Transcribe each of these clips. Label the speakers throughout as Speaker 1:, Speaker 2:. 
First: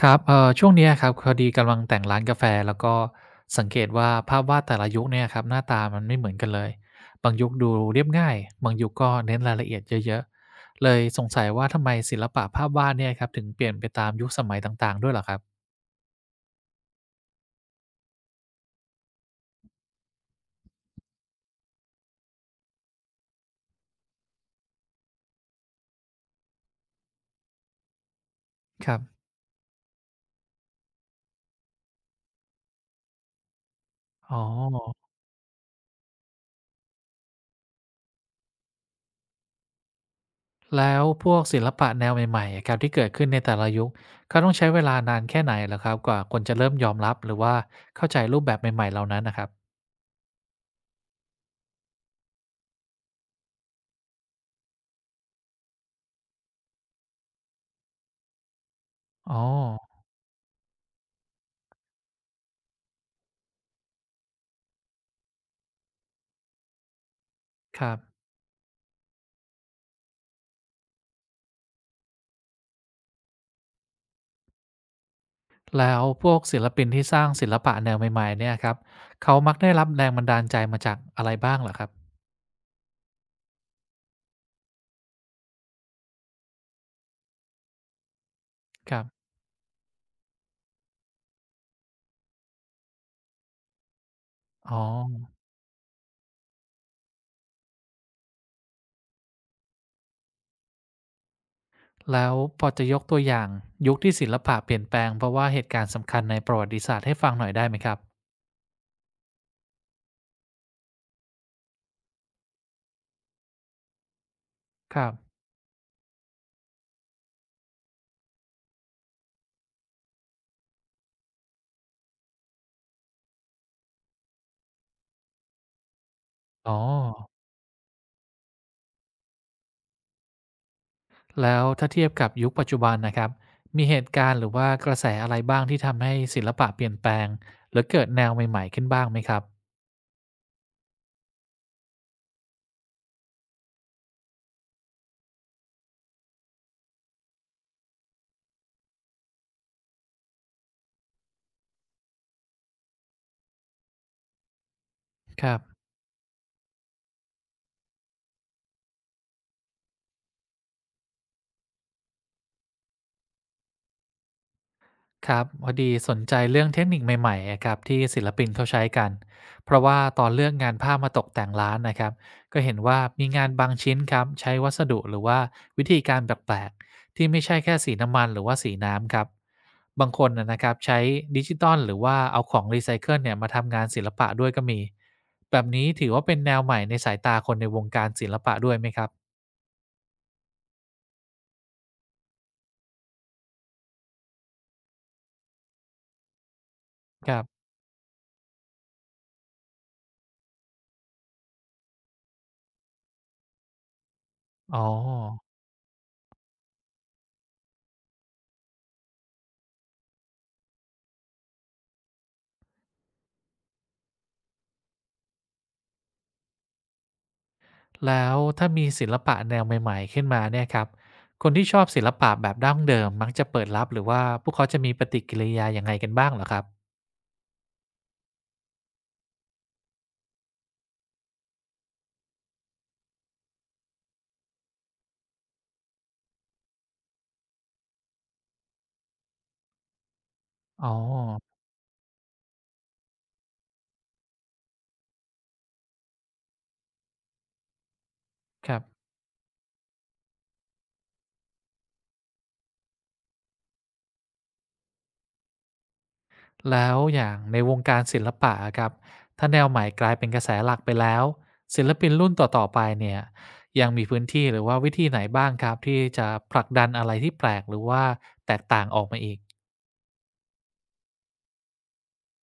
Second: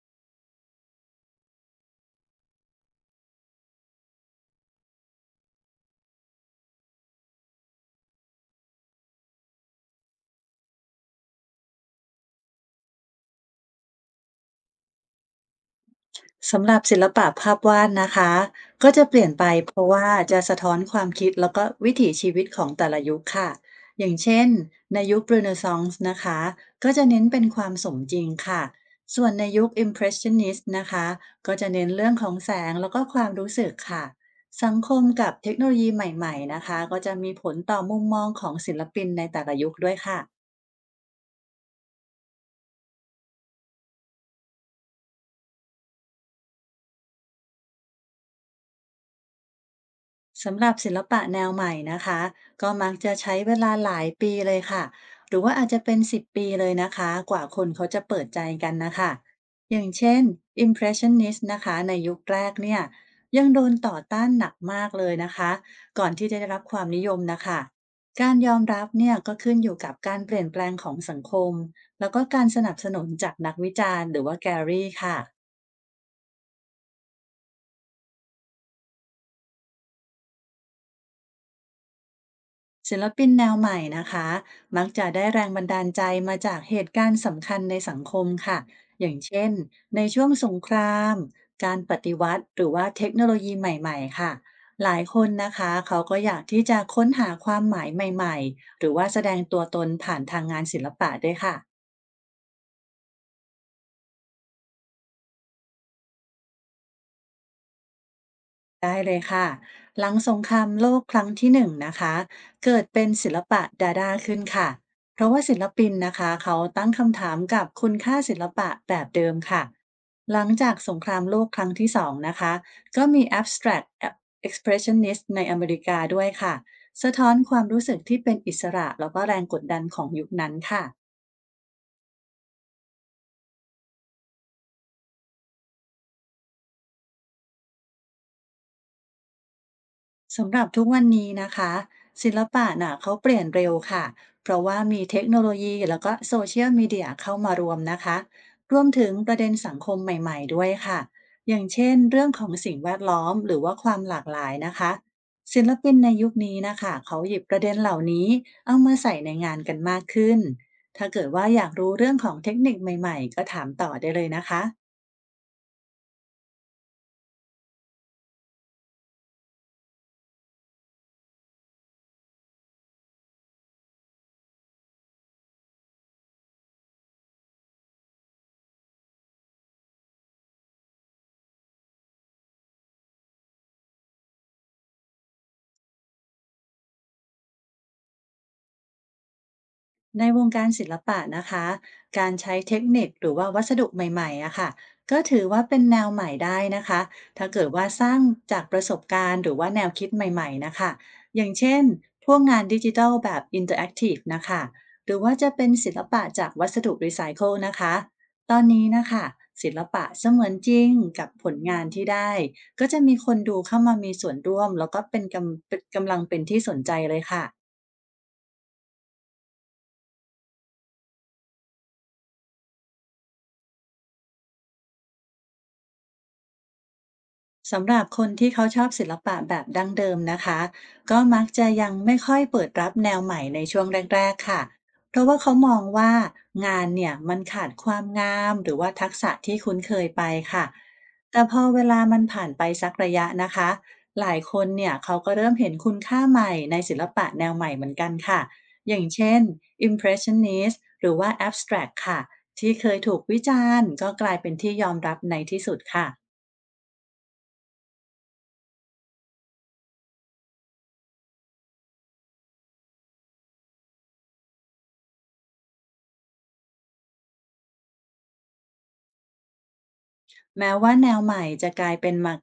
Speaker 1: ครับช่วงเนี้ยครับพอดีกำลังแต่งร้านกาแฟแล้วก็สังเกตว่าภาพวาดแต่ละยุคเนี่ยครับหน้าตามันไม่เหมือนกันเลยบางยุคดูเรียบง่ายบางยุคก็เน้นรายละเอียดเยอะๆเลยสงสัยว่าทำไมศิลปะภาพวาดเนี่ยครับถึงเปลี่ยนไปตามยุคสมัยต่างๆด้วยเหรอครับ
Speaker 2: สำหรับศิลปะภาพวาดนะคะก็จะเปลี่ยนไปเพราะว่าจะสะท้อนความคิดแล้วก็วิถีชีวิตของแต่ละยุคค่ะอย่างเช่นในยุคเรเนซองส์นะคะก็จะเน้นเป็นความสมจริงค่ะ
Speaker 1: ครับ
Speaker 2: ส่วนในยุค Impressionist นะคะก็จะเน้นเรื่องของแสงแล้วก็ความรู้สึกค่ะ
Speaker 1: อ๋อ
Speaker 2: สังคมกับเทคโนโลยีใหม่ๆนะคะก็จะมีผลต่อมุมมองของศิลปินในแต่ละยุคด้วยค่ะ
Speaker 1: แล้วพวกศิลปะแนวใหม่ๆอะครับที่เกิดขึ้นในแต่ละยุคเขาต้องใช้เวลานานแค่ไหนเหรอครับกว่าคนจะเริ่มยอมรับหรือว่าเข้าใจรูปแบบใหม่ๆเหล่านั้นน่ะครับ
Speaker 2: สำหรับศิลปะแนวใหม่นะคะก็มักจะใช้เวลาหลายปีเลยค่ะหรือว่าอาจจะเป็น10ปีเลยนะคะกว่าคนเขาจะเปิดใจกันนะคะ
Speaker 1: อ๋อ
Speaker 2: อย่างเช่น Impressionist นะคะในยุคแรกเนี่ยยังโดนต่อต้านหนักมากเลยนะคะก่อนที่จะได้รับความนิยมนะคะ
Speaker 1: ครับ
Speaker 2: การยอมรับเนี่ยก็ขึ้นอยู่กับการเปลี่ยนแปลงของสังคมแล้วก็การสนับสนุนจากนักวิจารณ์หรือว่าแกลลี่ค่ะ
Speaker 1: แล้วพวกศิลปินที่สร้างศิลปะแนวใหม่ๆเนี่ยครับ เขามักได้รับแรงบันดาลใจมาจากอะไรบ้างเหรอครับ
Speaker 2: ศิลปินแนวใหม่นะคะมักจะได้แรงบันดาลใจมาจากเหตุการณ์สำคัญในสังคมค่ะ
Speaker 1: ครั
Speaker 2: อย่าง
Speaker 1: บ
Speaker 2: เช่นในช่วงสงครามการปฏิวัติหรือว่าเทคโนโลยีใหม่ๆค่ะ
Speaker 1: อ๋อ
Speaker 2: หลายคนนะคะเขาก็อยากที่จะค้นหาความหมายใหม่ๆหรือว่าแสดงตัวตนผ่านทางงานศิลปะด้วยค่ะ
Speaker 1: แล้วพอจะยกตัวอย่างยุคที่ศิลปะเปลี่ยนแปลงเพราะว่าเหตุการณ์สำคัญในประวัติศาสตร์ให้ฟังหน่อยได้ไหมครับ
Speaker 2: ได้เลยค่ะหลังสงครามโลกครั้งที่1นะคะเกิดเป็นศิลปะดาดาขึ้นค่ะ
Speaker 1: ครับ
Speaker 2: เพราะว่าศิลปินนะคะเขาตั้งคำถามกับคุณค่าศิลปะแบบเดิมค่ะหลังจากสงครามโลกครั้งที่2นะคะก็มี abstract expressionist ในอเมริกาด้วยค่ะ
Speaker 1: อ๋อ
Speaker 2: สะท้อนความรู้สึกที่เป็นอิสระแล้วก็แรงกดดันของยุคนั้นค่ะ
Speaker 1: แล้วถ้าเทียบกับยุคปัจจุบันนะครับมีเหตุการณ์หรือว่ากระแสอะไรบ้างที่ทำให้ศิลปะเปลี่ยนแปลงหรือเกิดแนวใหม่ๆขึ้นบ้างไหมครับ
Speaker 2: สำหรับทุกวันนี้นะคะศิลปะน่ะเขาเปลี่ยนเร็วค่ะเพราะว่ามีเทคโนโลยีแล้วก็โซเชียลมีเดียเข้ามารวมนะคะรวมถึงประเด็นสังคมใหม่ๆด้วยค่ะอย่างเช่นเรื่องของสิ่งแวดล้อมหรือว่าความหลากหลายนะคะ
Speaker 1: ครั
Speaker 2: ศิล
Speaker 1: บ
Speaker 2: ปินในยุคนี้นะคะเขาหยิบประเด็นเหล่านี้เอามาใส่ในงานกันมากขึ้นถ้าเกิดว่าอยากรู้เรื่องของเทคนิคใหม่ๆก็ถามต่อได้เลยนะคะ
Speaker 1: ครับพอดีสนใจเรื่องเทคนิคใหม่ๆอะครับที่ศิลปินเขาใช้กันเพราะว่าตอนเลือกงานผ้ามาตกแต่งร้านนะครับก็เห็นว่ามีงานบางชิ้นครับใช้วัสดุหรือว่าวิธีการแปลกๆที่ไม่ใช่แค่สีน้ำมันหรือว่าสีน้ำครับบางคนนะครับใช้ดิจิตอลหรือว่าเอาของรีไซเคิลเนี่ยมาทำงานศิลปะด้วยก็มีแบบนี้ถือว่าเป็นแนวใหม่ในสายตาคนในวงการศิลปะด้วยไหมครับ
Speaker 2: ในวงการศิลปะนะคะการใช้เทคนิคหรือว่าวัสดุใหม่ๆอะค่ะก็ถือว่าเป็นแนวใหม่ได้นะคะ
Speaker 1: ครั
Speaker 2: ถ้าเกิด
Speaker 1: บ
Speaker 2: ว่าสร้างจากประสบการณ์หรือว่าแนวคิดใหม่ๆนะคะอย่างเช่น พวกงานดิจิทัลแบบอินเตอร์แอคทีฟนะคะ
Speaker 1: อ๋อ
Speaker 2: หรือว่าจะเป็นศิลปะจากวัสดุรีไซเคิลนะคะตอนนี้นะคะศิลปะเสมือนจริงกับผลงานที่ได้ ก็จะมีคนดูเข้ามามีส่วนร่วมแล้วก็เป็นกำลังเป็นที่สนใจเลยค่ะ
Speaker 1: แล้วถ้ามีศิลปะแนวใหม่ๆขึ้นมาเนี่ยครับคนที่ชอบศิลปะแบบดั้งเดิมมักจะเปิดรับหรือว่าพวกเขาจะมีปฏิกิริยายังไงกันบ้างเหรอครับ
Speaker 2: สำหรับคนที่เขาชอบศิลปะแบบดั้งเดิมนะคะก็มักจะยังไม่ค่อยเปิดรับแนวใหม่ในช่วงแรกๆค่ะเพราะว่าเขามองว่างานเนี่ยมันขาดความงามหรือว่าทักษะที่คุ้นเคยไปค่ะ
Speaker 1: อ๋อ
Speaker 2: แต่พอเวลามันผ่านไปสักระยะนะคะหลายคนเนี่ยเขาก็เริ่มเห็นคุณค่าใหม่ในศิลปะแนวใหม่เหมือนกันค่ะ
Speaker 1: ครับ
Speaker 2: อย่างเช่น Impressionist หรือว่า Abstract ค่ะที่เคยถูกวิจารณ์ก็กลายเป็นที่ยอมรับในที่สุดค่ะ
Speaker 1: แล้วอย่างในวงการศิลปะอะครับถ้าแนวใหม่กลายเป็นกระแสหลักไปแล้วศิลปินรุ่นต่อๆไปเนี่ยยังมีพื้นที่หรือว่าวิธีไหนบ้างครับที่จะผลักดันอะไรที่แปลกหรือว่าแตกต่างออกมาอีก
Speaker 2: แม้ว่าแนวใหม่จะกลายเป็นมา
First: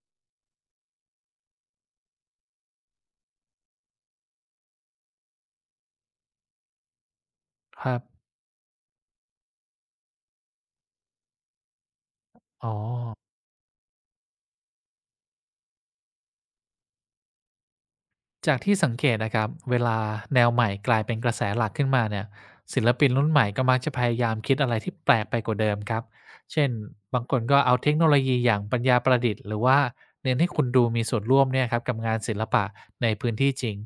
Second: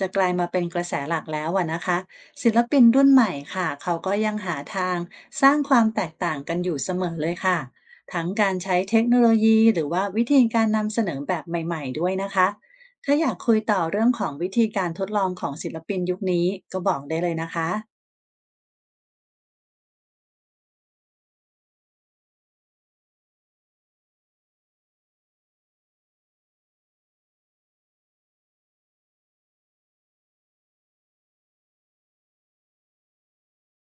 Speaker 2: จะกลายมาเป็นกระแสหลักแล้วอะนะคะศิลปินรุ่นใหม่ค่ะเขาก็ยังหาทางสร้างความแตกต่างกันอยู่เสมอเลยค่ะ
Speaker 1: ครับ
Speaker 2: ทั้งการใช้เทคโนโลยีหรือว่าวิธีการนำเสนอแบบใหม่ๆด้วยนะคะ
Speaker 1: อ๋อ
Speaker 2: ถ้าอยากคุยต่อเรื่องของวิธีการทดลองของศิลปินยุคนี้ก็บอกได้เลยนะคะ
Speaker 1: จากที่สังเกตนะครับเวลาแนวใหม่กลายเป็นกระแสหลักขึ้นมาเนี่ยศิลปินรุ่นใหม่ก็มักจะพยายามคิดอะไรที่แปลกไปกว่าเดิมครับเช่นบางคนก็เอาเทคโนโลยีอย่างปัญญาประดิษฐ์หรือว่าเน้นให้คุณดูมีส่วนร่วมเนี่ยครับกับงานศิลปะในพื้นที่จริง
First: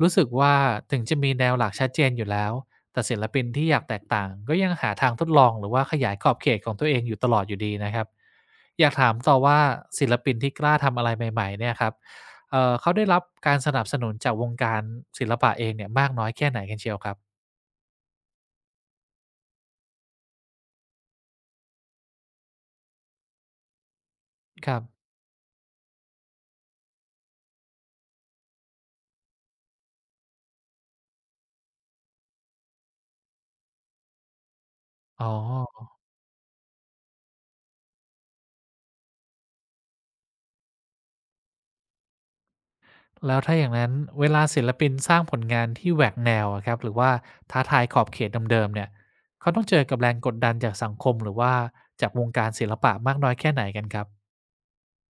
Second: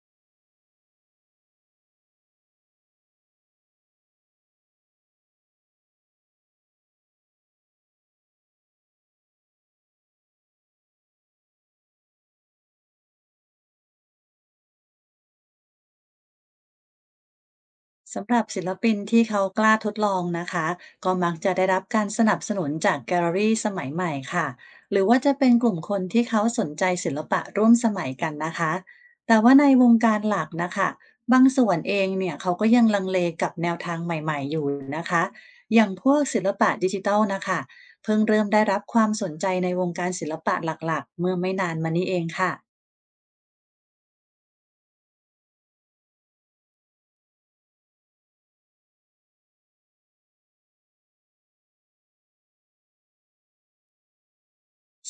Speaker 1: รู้สึกว่าถึงจะมีแนวหลักชัดเจนอยู่แล้วแต่ศิลปินที่อยากแตกต่างก็ยังหาทางทดลองหรือว่าขยายขอบเขตของตัวเองอยู่ตลอดอยู่ดีนะครับอยากถามต่อว่าศิลปินที่กล้าทำอะไรใหม่ๆเนี่ยครับ เขาได้รับการสนับสนุนจากวงการศิลปะเองเนี่ยมากน้อยแค่ไหนกันเชียวครับ
Speaker 2: สำหรับศิลปินที่เขากล้าทดลองนะคะก็มักจะได้รับการสนับสนุนจากแกลเลอรี่สมัยใหม่ค่ะ
Speaker 1: ครับ
Speaker 2: หรือว่าจะเป็นกลุ่มคนที่เขาสนใจศิลปะร่วมสมัยกันนะคะแต่ว่าในวงการหลักนะคะบางส่วนเองเนี่ยเขาก็ยังลังเลกับแนวทางใหม่ๆอยู่นะคะ
Speaker 1: อ๋อ
Speaker 2: อย่างพวกศิลปะดิจิทัลนะคะเพิ่งเริ่มได้รับความสนใจในวงการศิลปะหลักๆเมื่อไม่นานมานี้เองค่ะ
Speaker 1: แล้วถ้าอย่างนั้นเวลาศิลปินสร้างผลงานที่แหวกแนวอะครับหรือว่าท้าทายขอบเขตเดิมๆเนี่ยเขาต้องเจอกับแรงกดดันจากสังคมหรือว่าจากวงการศิลปะมากน้อยแค่ไหนกันครับ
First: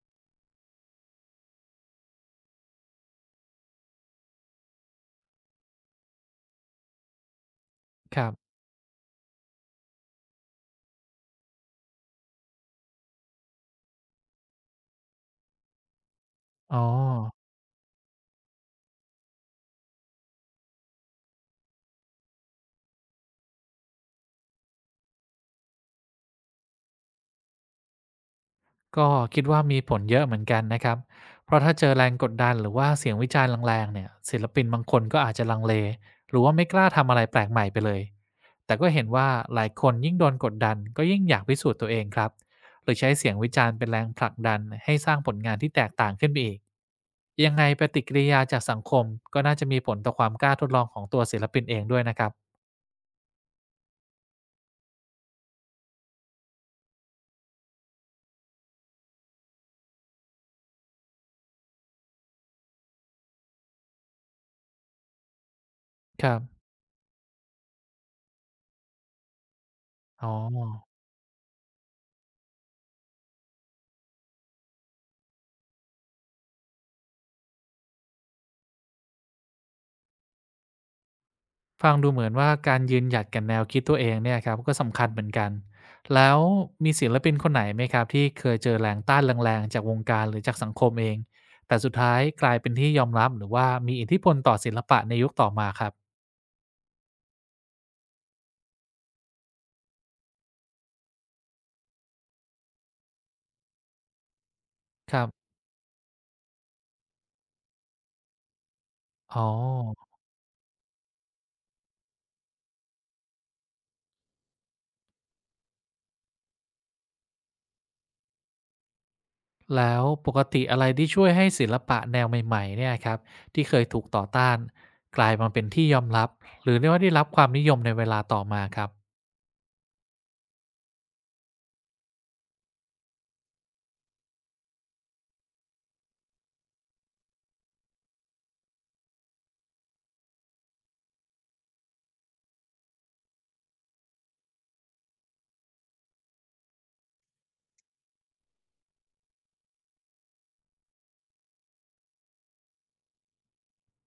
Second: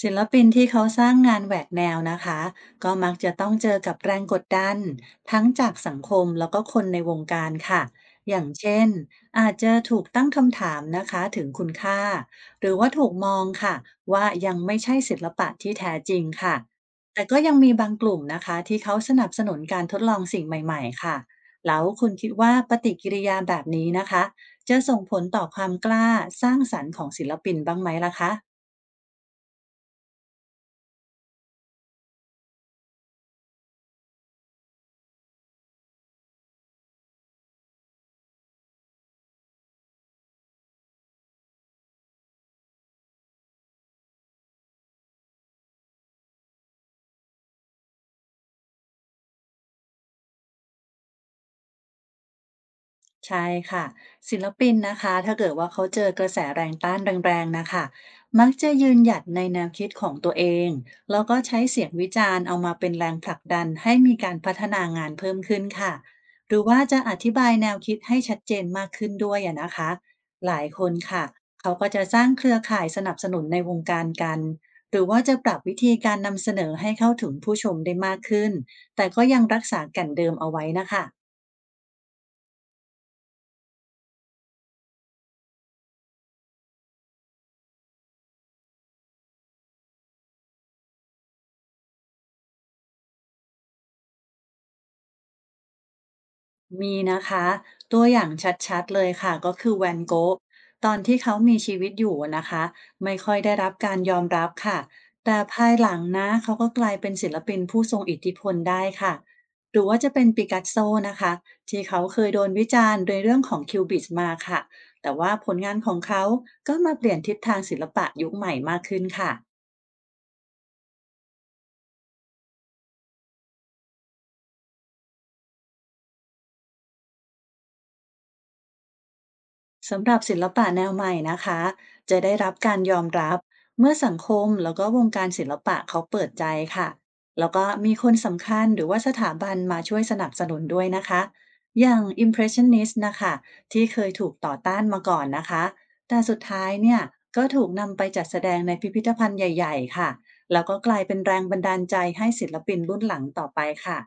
Speaker 2: ศิลปินที่เขาสร้างงานแหวกแนวนะคะก็มักจะต้องเจอกับแรงกดดันทั้งจากสังคมแล้วก็คนในวงการค่ะ
Speaker 1: ครั
Speaker 2: อ
Speaker 1: บ
Speaker 2: ย่างเช่นอาจจะถูกตั้งคำถามนะคะถึงคุณค่าหรือว่าถูกมองค่ะว่ายังไม่ใช่ศิลปะที่แท้จริงค่ะ
Speaker 1: อ๋อ
Speaker 2: แต่ก็ยังมีบางกลุ่มนะคะที่เขาสนับสนุนการทดลองสิ่งใหม่ๆค่ะแล้วคุณคิดว่าปฏิกิริยาแบบนี้นะคะจะส่งผลต่อความกล้าสร้างสรรค์ของศิลปินบ้างไหมล่ะคะ
Speaker 1: ก็คิดว่ามีผลเยอะเหมือนกันนะครับ เพราะถ้าเจอแรงกดดันหรือว่าเสียงวิจารณ์แรงๆเนี่ยศิลปินบางคนก็อาจจะลังเลหรือว่าไม่กล้าทำอะไรแปลกใหม่ไปเลยแต่ก็เห็นว่าหลายคนยิ่งโดนกดดันก็ยิ่งอยากพิสูจน์ตัวเองครับ หรือใช้เสียงวิจารณ์เป็นแรงผลักดันให้สร้างผลงานที่แตกต่างขึ้นไปอีกยังไงปฏิกิริยาจากสังคมก็น่าจะมีผลต่อความกล้าทดลองของตัวศิลปินเองด้วยนะครับ
Speaker 2: ใช่ค่ะศิลปินนะคะถ้าเกิดว่าเขาเจอกระแสแรงต้านแรงๆนะคะมักจะยืนหยัดในแนวคิดของตัวเองแล้วก็ใช้เสียงวิจารณ์เอามาเป็นแรงผลักดันให้มีการพัฒนางานเพิ่มขึ้นค่ะ
Speaker 1: ครั
Speaker 2: หรือ
Speaker 1: บ
Speaker 2: ว่าจะอธิบายแนวคิดให้ชัดเจนมากขึ้นด้วยอะนะคะ
Speaker 1: อ๋อ
Speaker 2: หลายคนค่ะเขาก็จะสร้างเครือข่ายสนับสนุนในวงการกันหรือว่าจะปรับวิธีการนำเสนอให้เข้าถึงผู้ชมได้มากขึ้นแต่ก็ยังรักษาแก่นเดิมเอาไว้นะคะ
Speaker 1: ฟังดูเหมือนว่าการยืนหยัดกับแนวคิดตัวเองเนี่ยครับก็สำคัญเหมือนกันแล้วมีศิลปินคนไหนไหมครับที่เคยเจอแรงต้านแรงๆจากวงการหรือจากสังคมเองแต่สุดท้ายกลายเป็นที่ยอมรับหรือว่ามีอิทธิพลต่อศิลปะในยุคต่อมาครับ
Speaker 2: มีนะคะตัวอย่างชัดๆเลยค่ะก็คือแวนโกะตอนที่เขามีชีวิตอยู่นะคะไม่ค่อยได้รับการยอมรับค่ะ
Speaker 1: ครั
Speaker 2: แต่
Speaker 1: บ
Speaker 2: ภายหลังนะเขาก็กลายเป็นศิลปินผู้ทรงอิทธิพลได้ค่ะ
Speaker 1: อ๋อ
Speaker 2: หรือว่าจะเป็นปิกัสโซนะคะที่เขาเคยโดนวิจารณ์ในเรื่องของคิวบิสมาค่ะแต่ว่าผลงานของเขาก็มาเปลี่ยนทิศทางศิลปะยุคใหม่มากขึ้นค่ะ
Speaker 1: แล้วปกติอะไรที่ช่วยให้ศิลปะแนวใหม่ๆเนี่ยครับที่เคยถูกต่อต้านกลายมาเป็นที่ยอมรับหรือเรียกว่าได้รับความนิยมในเวลาต่อมาครับ
Speaker 2: สำหรับศิลปะแนวใหม่นะคะจะได้รับการยอมรับเมื่อสังคมแล้วก็วงการศิลปะเขาเปิดใจค่ะแล้วก็มีคนสำคัญหรือว่าสถาบันมาช่วยสนับสนุนด้วยนะคะอย่าง Impressionist นนิสต์นะคะที่เคยถูกต่อต้านมาก่อนนะคะแต่สุดท้ายเนี่ยก็ถูกนำไปจัดแสดงในพิพิธภัณฑ์ใหญ่ๆค่ะแล้วก็กลายเป็นแรงบันดาลใจให้ศิลปินรุ่นหลังต่อไปค่ะ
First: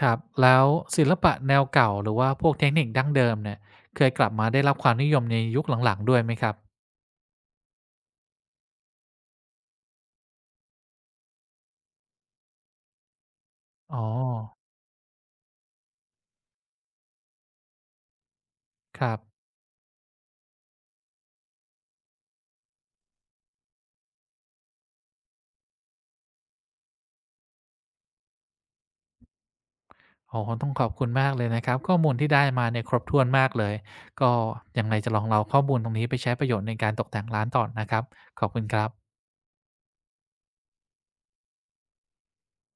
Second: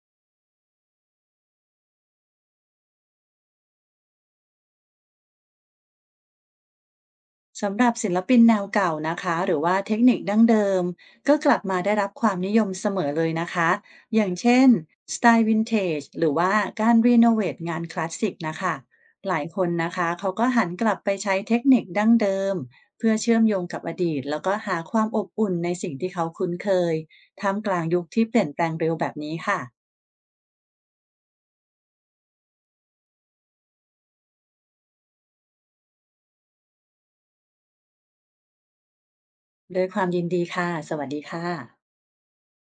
Speaker 1: ครับแล้วศิลปะแนวเก่าหรือว่าพวกเทคนิคดั้งเดิมเนี่ยเคยกลับมาได้รับความนิยมในยุคหลังๆด้วยไหมครับ
Speaker 2: สำหรับศิลปินแนวเก่านะคะหรือว่าเทคนิคดั้งเดิมก็กลับมาได้รับความนิยมเสมอเลยนะคะ
Speaker 1: อ๋อ
Speaker 2: อย่างเช่นสไตล์วินเทจหรือว่าการรีโนเวทงานคลาสสิกนะคะ
Speaker 1: ครับ
Speaker 2: หลายคนนะคะเขาก็หันกลับไปใช้เทคนิคดั้งเดิมเพื่อเชื่อมโยงกับอดีตแล้วก็หาความอบอุ่นในสิ่งที่เขาคุ้นเคยท่ามกลางยุคที่เปลี่ยนแปลงเร็วแบบนี้ค่ะ
Speaker 1: โอ้โฮต้องขอบคุณมากเลยนะครับข้อมูลที่ได้มาเนี่ยครบถ้วนมากเลยก็ยังไงจะลองเอาข้อมูลตรงนี้ไปใช้ประโยชน์ในการตกแต่งร้านต่อนะครับขอบคุณครับ
Speaker 2: ด้วยความยินดีค่ะสวัสดีค่ะ